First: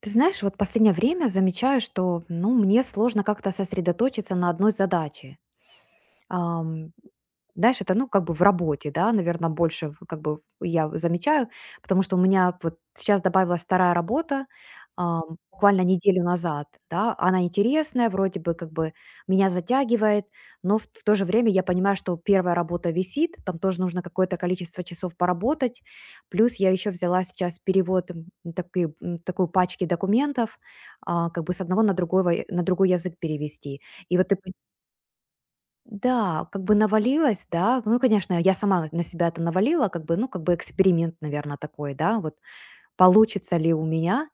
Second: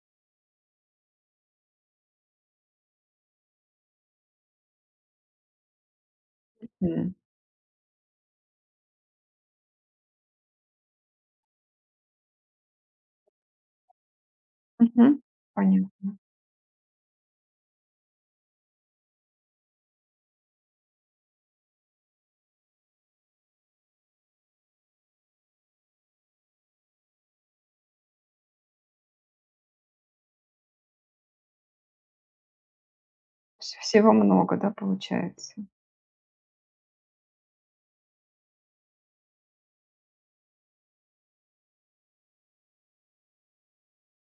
Ты знаешь, вот последнее время замечаю, что, ну, мне сложно как-то сосредоточиться на одной задаче. Ам, М. знаешь, это, ну, как бы в работе, да, наверное, больше как бы я замечаю, потому что у меня вот сейчас добавилась вторая работа, Мгм. ам, буквально Понятно. неделю назад, да, она интересная, вроде бы как бы меня затягивает, но в то же время я понимаю, что первая работа висит, там тоже нужно какое-то количество часов поработать, плюс я еще взяла сейчас перевод такой, такой пачки документов, как бы с одного на другой, язык Вс перевести. Всего И вот ты много, да, получается? да, как бы навалилось, да. Ну, конечно, я сама на себя это навалила, как бы, ну, как бы эксперимент, наверное, такой, да, вот получится ли у меня.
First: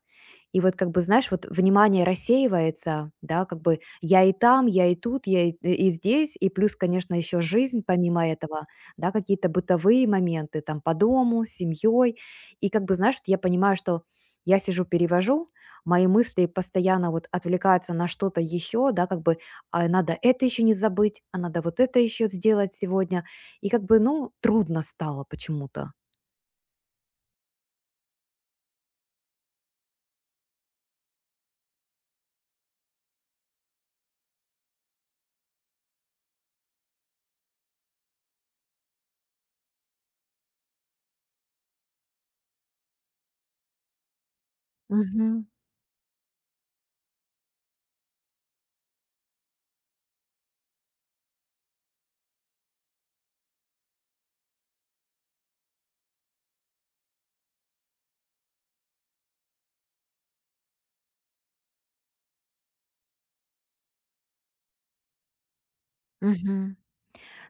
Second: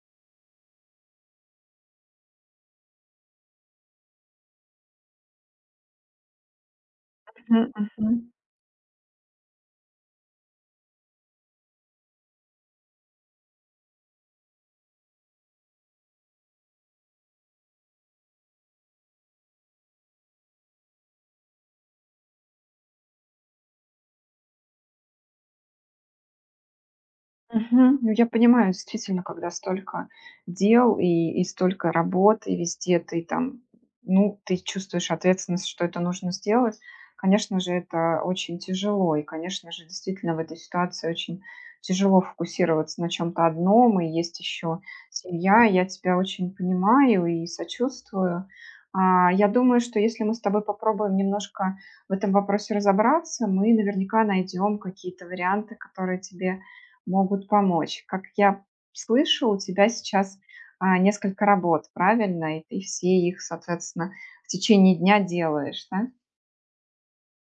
И вот как бы, знаешь, вот внимание рассеивается, да, как бы я и там, я и тут, я и здесь, и плюс, конечно, еще Мгм, жизнь мгм. помимо этого, да, какие-то бытовые моменты там по дому, с семьей. И как бы, знаешь, вот я понимаю, что я сижу, перевожу, мои мысли постоянно вот отвлекаются на что-то еще, да, как бы а надо это еще не забыть, а надо вот это еще сделать сегодня. И как бы, ну, трудно стало почему-то. Мгм. Ну, я понимаю, действительно, когда столько дел и столько работы везде, ты там, ну, ты чувствуешь ответственность, что это нужно сделать. Конечно же, это очень тяжело, и, конечно же, действительно в этой ситуации очень тяжело фокусироваться на чем-то одном, и есть еще Мгм. семья. Я тебя очень понимаю и сочувствую. Я думаю, что если мы с тобой попробуем немножко в этом вопросе разобраться, мы наверняка найдем какие-то варианты, которые тебе могут помочь. Как я слышу, у тебя сейчас несколько работ, правильно? И ты все их, соответственно, в течение дня делаешь, да? Мгм.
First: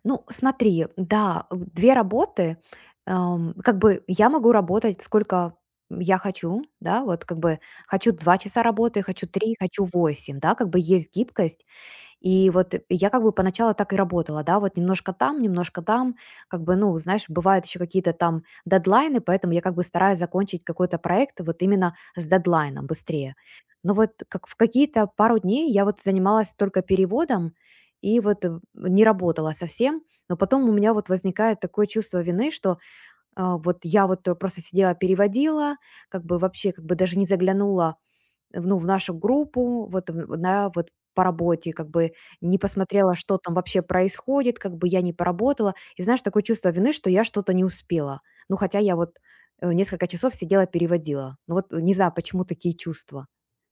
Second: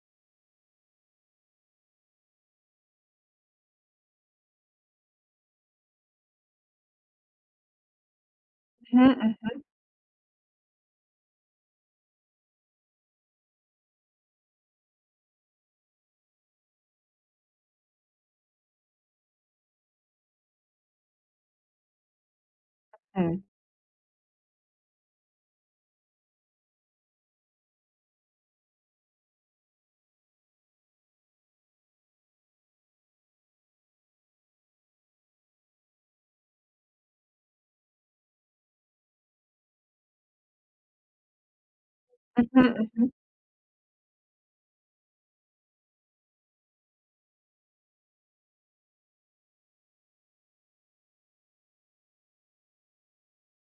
Ну, смотри, да, 2 работы, как бы я могу работать сколько я хочу, да, вот как бы хочу 2 часа работы, Мгм, хочу 3, мгм. хочу 8, да, как бы есть гибкость. И вот я как бы поначалу так и работала, да, вот немножко там, как бы, ну, знаешь, бывают еще какие-то там дедлайны, поэтому я как бы стараюсь закончить какой-то проект вот именно с дедлайном быстрее. Но вот как в какие-то пару дней я вот занималась только переводом и вот не работала совсем, но потом у меня вот возникает такое чувство вины, что вот я вот просто сидела, переводила, как бы вообще как бы даже не заглянула ну, в нашу группу, вот в на вот по работе, как бы не Мгм, мгм. посмотрела, что там вообще происходит, как бы я не поработала. И знаешь, такое чувство вины, что я что-то не успела. Ну, хотя я вот, несколько часов сидела, переводила. Ну, вот не знаю, почему такие чувства.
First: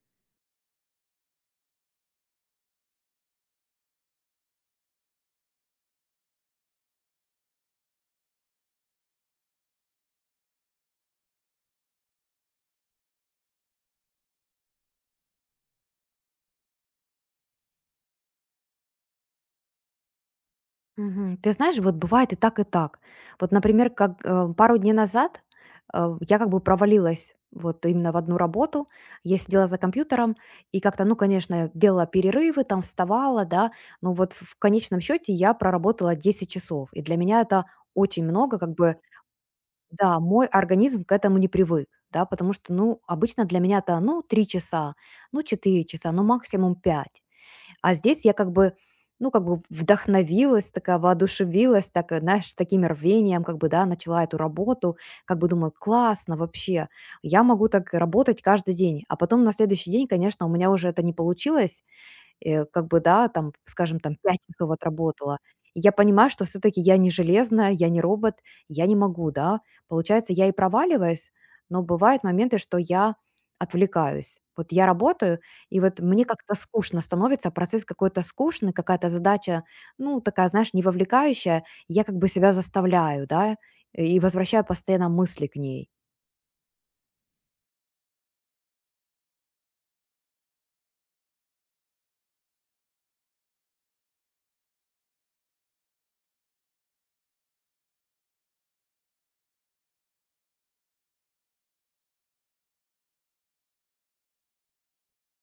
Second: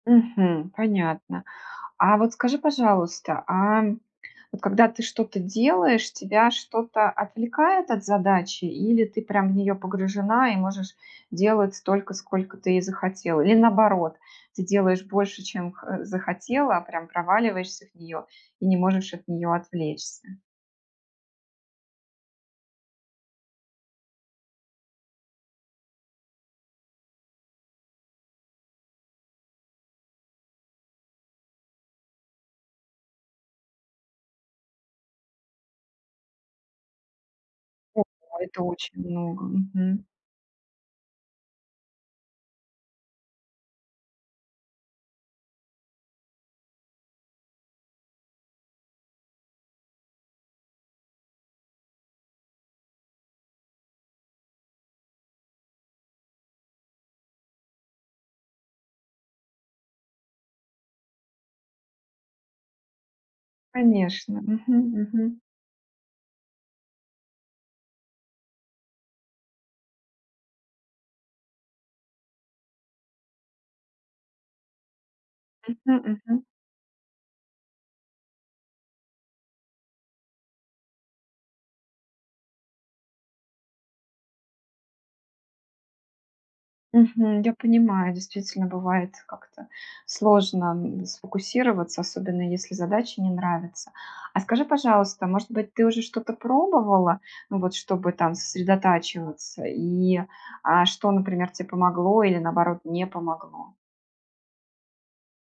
Мгм. Понятно. А вот скажи, пожалуйста, а вот когда ты что-то делаешь, тебя что-то отвлекает от задачи, или ты прям в нее погружена и можешь делать столько, сколько ты и захотела? Или наоборот, ты делаешь больше, чем захотела, а прям проваливаешься в нее и не можешь от нее отвлечься? Мгм. Ты знаешь, вот бывает и так, и так. Вот, например, как пару дней назад я как бы провалилась вот именно в одну работу. Я сидела за компьютером и как-то, ну, конечно, делала перерывы, там вставала, да, но вот в конечном счете я проработала 10 часов. И для меня это очень О, много, это как бы, очень много. Мгм. да, мой организм к этому не привык, да, потому что, ну, обычно для меня это, ну, 3 часа, ну, 4 часа, ну, максимум 5. А здесь я как бы, ну, как бы вдохновилась, такая воодушевилась, так, знаешь, с таким рвением, как бы, да, начала эту работу, как бы думаю, классно вообще, я могу так работать каждый день. А потом на следующий день, конечно, у меня уже это не получилось, как бы, да, там, скажем, там 5 Конечно. часов Мгм, отработала. мгм. И я понимаю, что все-таки я не железная, я не робот, я не могу, да. Получается, я и проваливаюсь, но бывают моменты, что я отвлекаюсь. Вот я работаю, и Мгм, вот мне мгм. как-то скучно становится, процесс какой-то скучный, какая-то задача, ну, такая, знаешь, не вовлекающая. Я как бы себя заставляю, да, и возвращаю постоянно мысли к ней. Мгм. Я понимаю, действительно бывает как-то сложно сфокусироваться, особенно если задача не нравится. А скажи, пожалуйста, может быть, ты уже что-то пробовала, ну вот, чтобы там сосредотачиваться, и что, например, тебе помогло или наоборот не помогло?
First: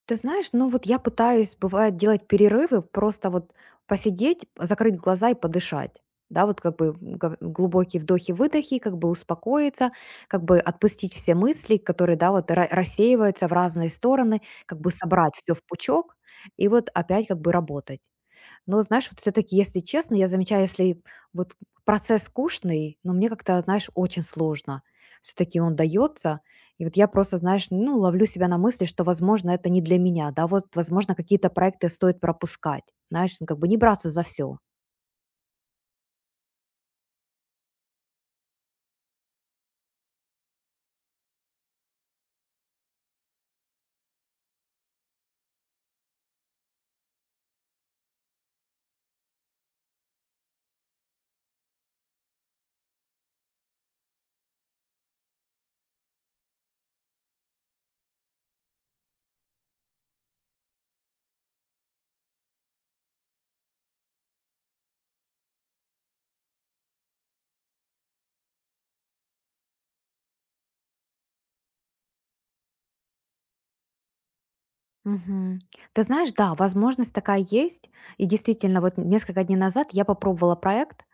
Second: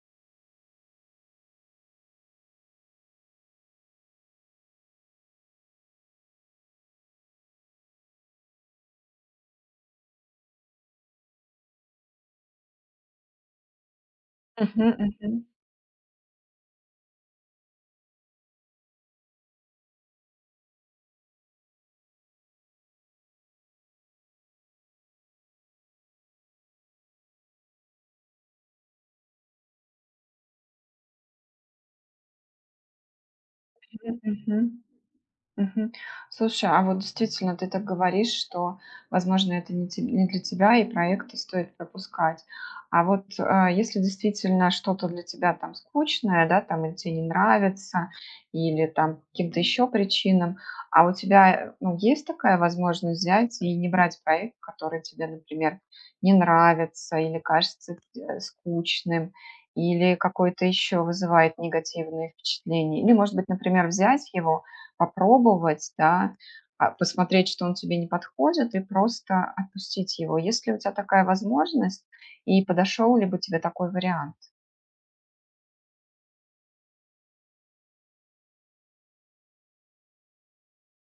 Ты знаешь, ну вот я пытаюсь, бывает, делать перерывы, просто вот посидеть, закрыть глаза и подышать. Да, вот как бы глубокие вдохи-выдохи, как бы успокоиться, как бы отпустить все мысли, которые, да, вот рассеиваются в разные стороны, как Мгм, бы собрать мгм, все в пучок и вот опять как бы работать. Но, знаешь, вот все таки если честно, я замечаю, если вот процесс скучный, но мне как-то, знаешь, очень сложно, все таки он дается. И вот я просто, знаешь, ну, ловлю себя на мысли, что, возможно, это не для меня. Да, вот, возможно, какие-то проекты стоит пропускать. Знаешь, ну, как бы не браться мгм, за все. мгм. Мгм. Слушай, а вот действительно ты так говоришь, что, возможно, это не для тебя, и проекты стоит пропускать. А вот если действительно что-то для тебя там скучное, да, там или тебе не нравится, или там по каким-то еще причинам, а у тебя, ну, есть такая возможность взять и не брать проект, который тебе, например, не нравится или кажется скучным, или какой-то еще вызывает негативные впечатления, или, может быть, например, взять его, попробовать, да, посмотреть, что он тебе не подходит, и просто отпустить его. Если у тебя такая возможность, и подошел ли бы тебе такой вариант? Мгм. Ты знаешь, да, возможность такая есть. И действительно, вот несколько дней назад я попробовала проект.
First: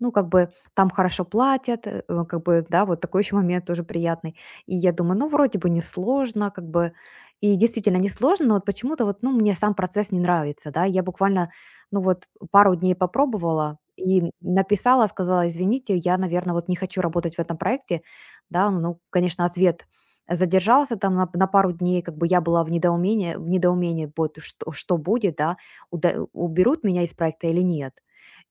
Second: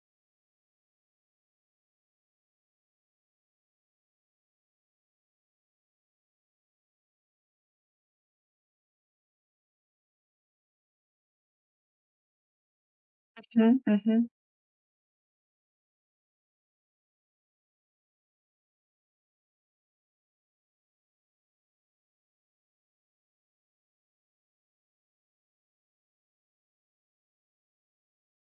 Ну, как бы там хорошо платят, как бы, да, вот такой еще момент тоже приятный. И я думаю, ну, вроде бы несложно, как бы, и действительно несложно, но вот почему-то вот, ну, мне сам процесс не нравится, да, я буквально, ну, вот пару дней попробовала Мгм, мгм, и написала, сказала, извините, я, наверное, вот не хочу работать в этом проекте, да, ну, конечно, ответ задержался там на пару дней, как бы я была в недоумении, вот что будет, да, уда уберут меня из проекта или нет.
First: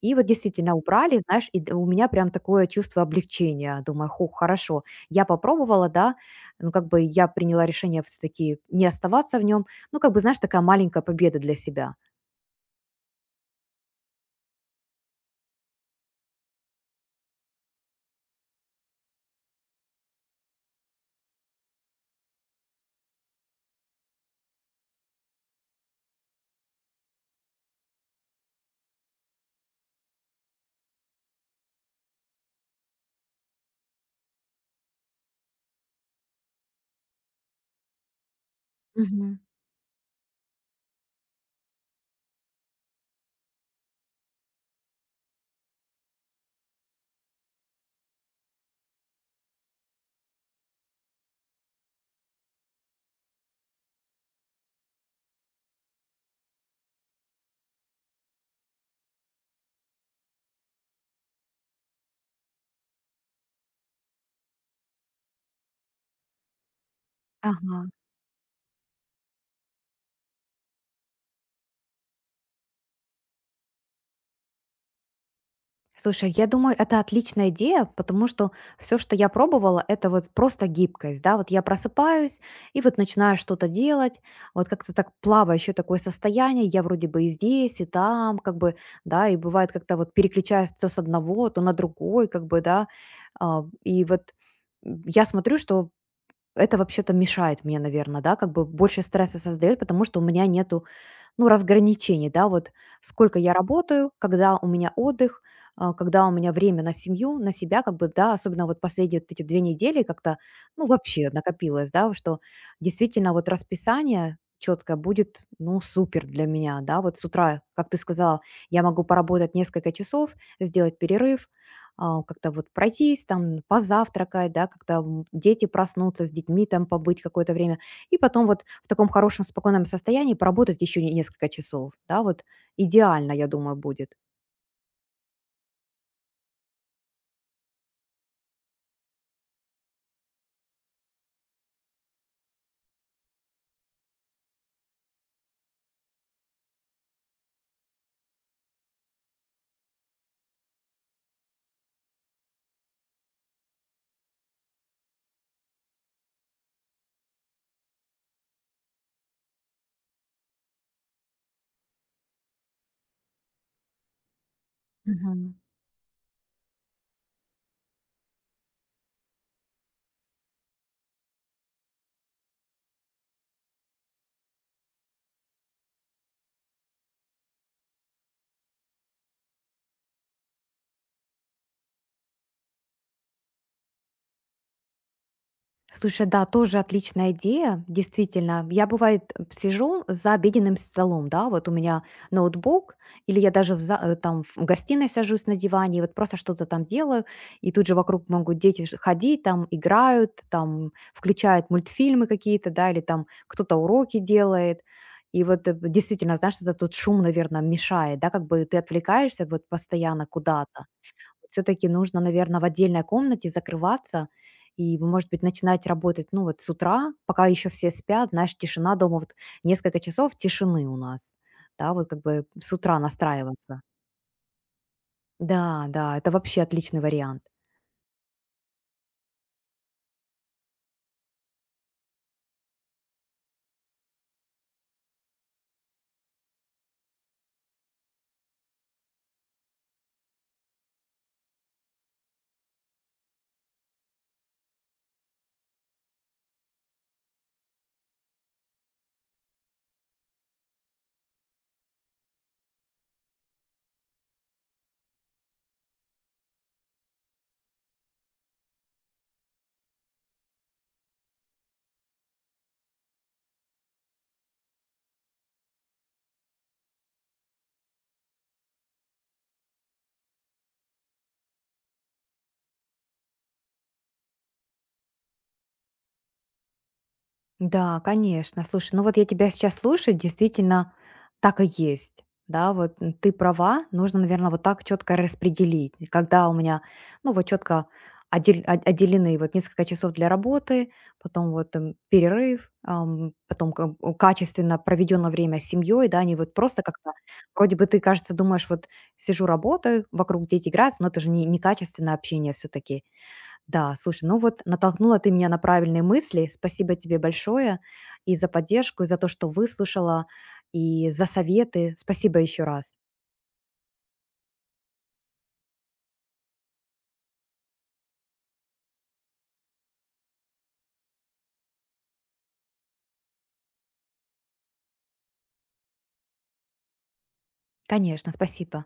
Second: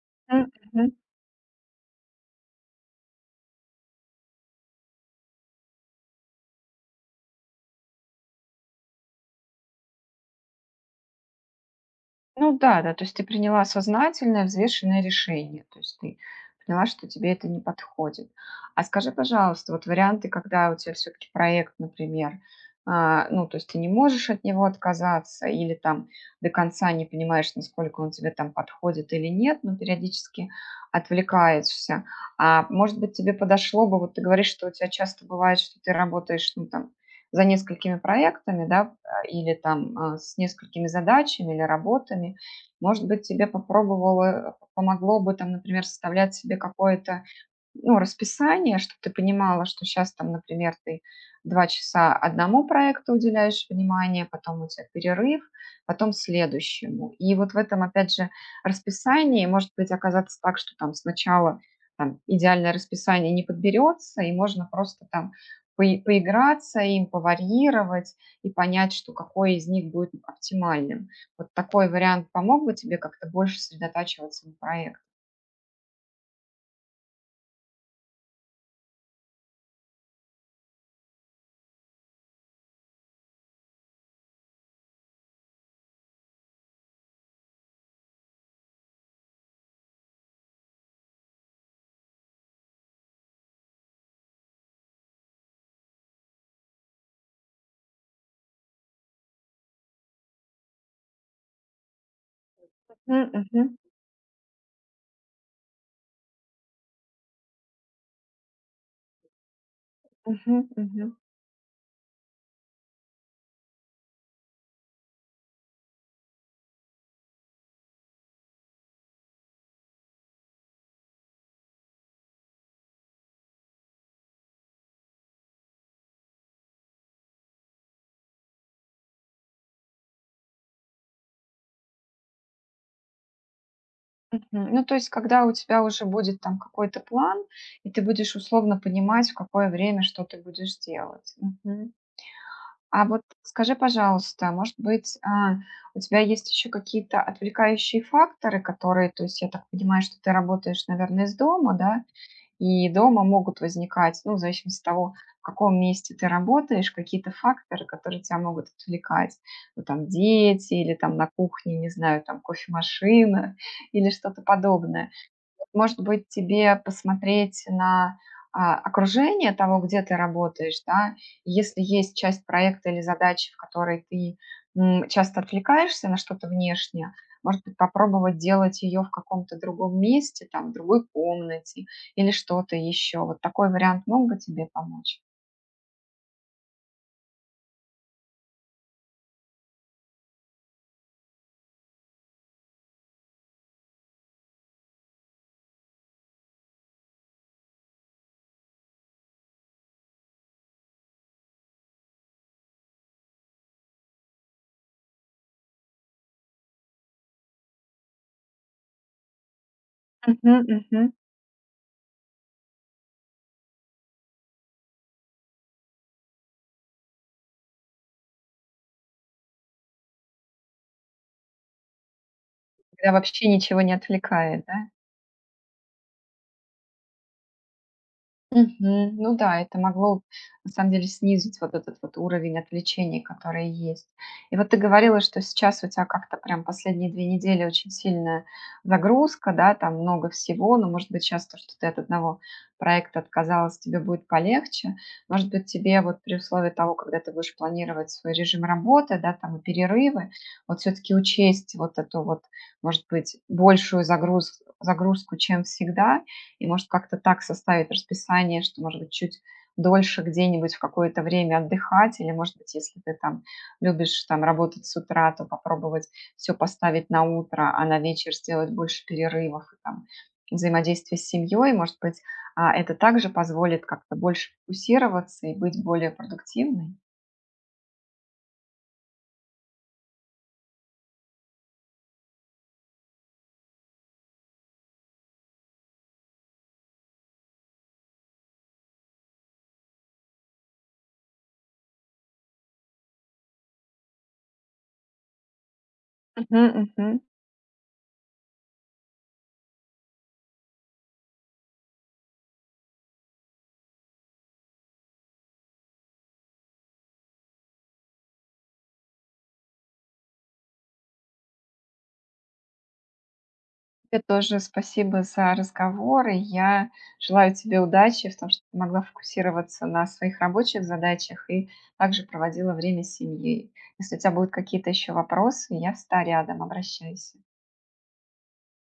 И вот м, действительно мгм. убрали, знаешь, и д у меня прям такое чувство облегчения. Думаю: Хорошо, я попробовала, да". Ну, как бы я приняла решение все таки не оставаться в нем. Ну, как бы, знаешь, такая маленькая победа для себя. Ну да, да, то есть ты приняла сознательное, взвешенное решение. То есть ты поняла, что тебе это не подходит. А скажи, пожалуйста, вот варианты, когда у тебя все-таки проект, например, ну, то есть ты не можешь от него отказаться или там до конца не понимаешь, насколько он тебе там подходит или нет, но периодически отвлекаешься. А может быть, тебе подошло бы, вот ты говоришь, что у тебя часто бывает, что ты работаешь, ну, там, за несколькими проектами, да, Мгм. или там с несколькими задачами или работами, может быть, тебе помогло бы там, например, составлять себе какое-то, ну, расписание, чтобы ты понимала, что сейчас там, например, ты 2 часа одному проекту уделяешь внимание, потом у тебя перерыв, потом следующему. И вот в этом, опять же, расписании может быть оказаться так, что там сначала там идеальное расписание не подберется, и можно просто там поиграться им, Ага. поварьировать и понять, что какой из них будет оптимальным. Вот такой вариант помог бы тебе как-то больше сосредотачиваться на проекте. Слушай, я думаю, это отличная идея, потому что все, что я пробовала, это вот просто гибкость, да, вот я просыпаюсь и вот начинаю что-то делать, вот как-то так плавающее такое состояние, я вроде бы и здесь, и там, как бы, да, и бывает как-то вот переключаюсь то с одного, то на другой, как бы, да. И вот я смотрю, что это вообще-то мешает мне, наверное, да, как бы больше стресса создает, потому что у меня нету ну, разграничений, да, вот Мгм, сколько я мгм, работаю, когда у меня отдых, когда у меня время на семью, на себя, как бы, да, особенно вот последние вот эти 2 недели как-то, мгм, ну, мгм. вообще накопилось, да, что действительно вот расписание четко будет, ну, супер для меня, да, вот с утра, как ты сказала, я могу поработать несколько часов, сделать перерыв, как-то вот пройтись, там, позавтракать, да, как-то дети проснутся, с детьми там побыть какое-то время, и потом вот в таком хорошем спокойном состоянии поработать еще несколько часов, да, вот идеально, я думаю, будет. Мгм. Ну, то есть, когда у тебя уже будет там какой-то план, и ты будешь условно понимать, в какое время что ты будешь делать. Мгм. А вот скажи, пожалуйста, может быть, у тебя есть еще какие-то отвлекающие факторы, которые, то есть, я так понимаю, что ты работаешь, наверное, из дома, да, и дома могут возникать, ну, в зависимости от того, в каком месте ты работаешь, какие-то факторы, которые тебя могут отвлекать. Ну, там, дети или там на кухне, не знаю, там, кофемашина или что-то подобное. Мгм. Может быть, тебе посмотреть на окружение того, где ты работаешь, да, и если есть часть проекта или задачи, в которой ты часто отвлекаешься на что-то внешнее, может быть, попробовать делать ее в каком-то другом месте, там, в другой комнате или что-то еще. Вот такой вариант мог бы тебе помочь. Слушай, да, тоже отличная идея, действительно. Я, бывает, сижу за обеденным столом, да, вот у меня ноутбук, или я даже там, в гостиной сажусь на диване, и вот просто что-то там делаю, и тут же вокруг могут дети ходить, там играют, там включают мультфильмы какие-то, да, или там кто-то уроки делает. И вот действительно, знаешь, что-то тут шум, наверное, мешает, да, как бы ты отвлекаешься вот постоянно Мгм, куда-то, мгм. все таки нужно, наверное, в отдельной комнате закрываться и, может быть, начинать работать, ну, вот с утра, пока еще все спят. Знаешь, тишина дома, вот несколько часов тишины у нас. Да, вот как бы с утра Когда вообще настраиваться. ничего не отвлекает, да? Да, да, это вообще отличный вариант. Мгм. Ну да, это могло на самом деле снизить вот этот вот уровень отвлечений, который есть. И вот ты говорила, что сейчас у тебя как-то прям последние 2 недели очень сильная загрузка, да, там много всего, но, может быть, сейчас то, что ты от одного проекта отказалась, тебе будет полегче. Может быть, тебе вот при условии того, когда ты будешь планировать свой режим работы, да, там и перерывы, вот все-таки учесть вот эту вот, может быть, большую загрузку, чем всегда, и, может, как-то так составить расписание, что, может быть, чуть дольше где-нибудь в какое-то время отдыхать, или, может быть, если ты там любишь там работать с утра, то попробовать все поставить на утро, а на вечер сделать больше перерывов и там взаимодействие с семьей, может быть, это также позволит как-то больше фокусироваться и быть более продуктивной. Да, конечно. Слушай, ну вот я тебя сейчас слушаю, действительно так и есть. Да, вот ты права, нужно, наверное, вот так четко распределить. И когда у меня, ну вот четко отделены вот несколько часов для работы, потом вот перерыв, потом качественно проведенное время с семьей, да, не вот Мгм, просто как-то, мгм. вроде бы ты, кажется, думаешь, вот сижу, работаю, вокруг дети играются, но это же не, некачественное общение все-таки. Да, слушай, ну вот натолкнула ты меня на правильные мысли. Спасибо тебе большое и за поддержку, и за то, что выслушала, и за советы. Спасибо еще раз. Тебе тоже спасибо за разговор, и я желаю тебе удачи в том, что ты могла фокусироваться на своих рабочих задачах и также проводила время с семьей. Если у тебя будут какие-то еще вопросы, я всегда рядом, обращайся. Конечно, спасибо.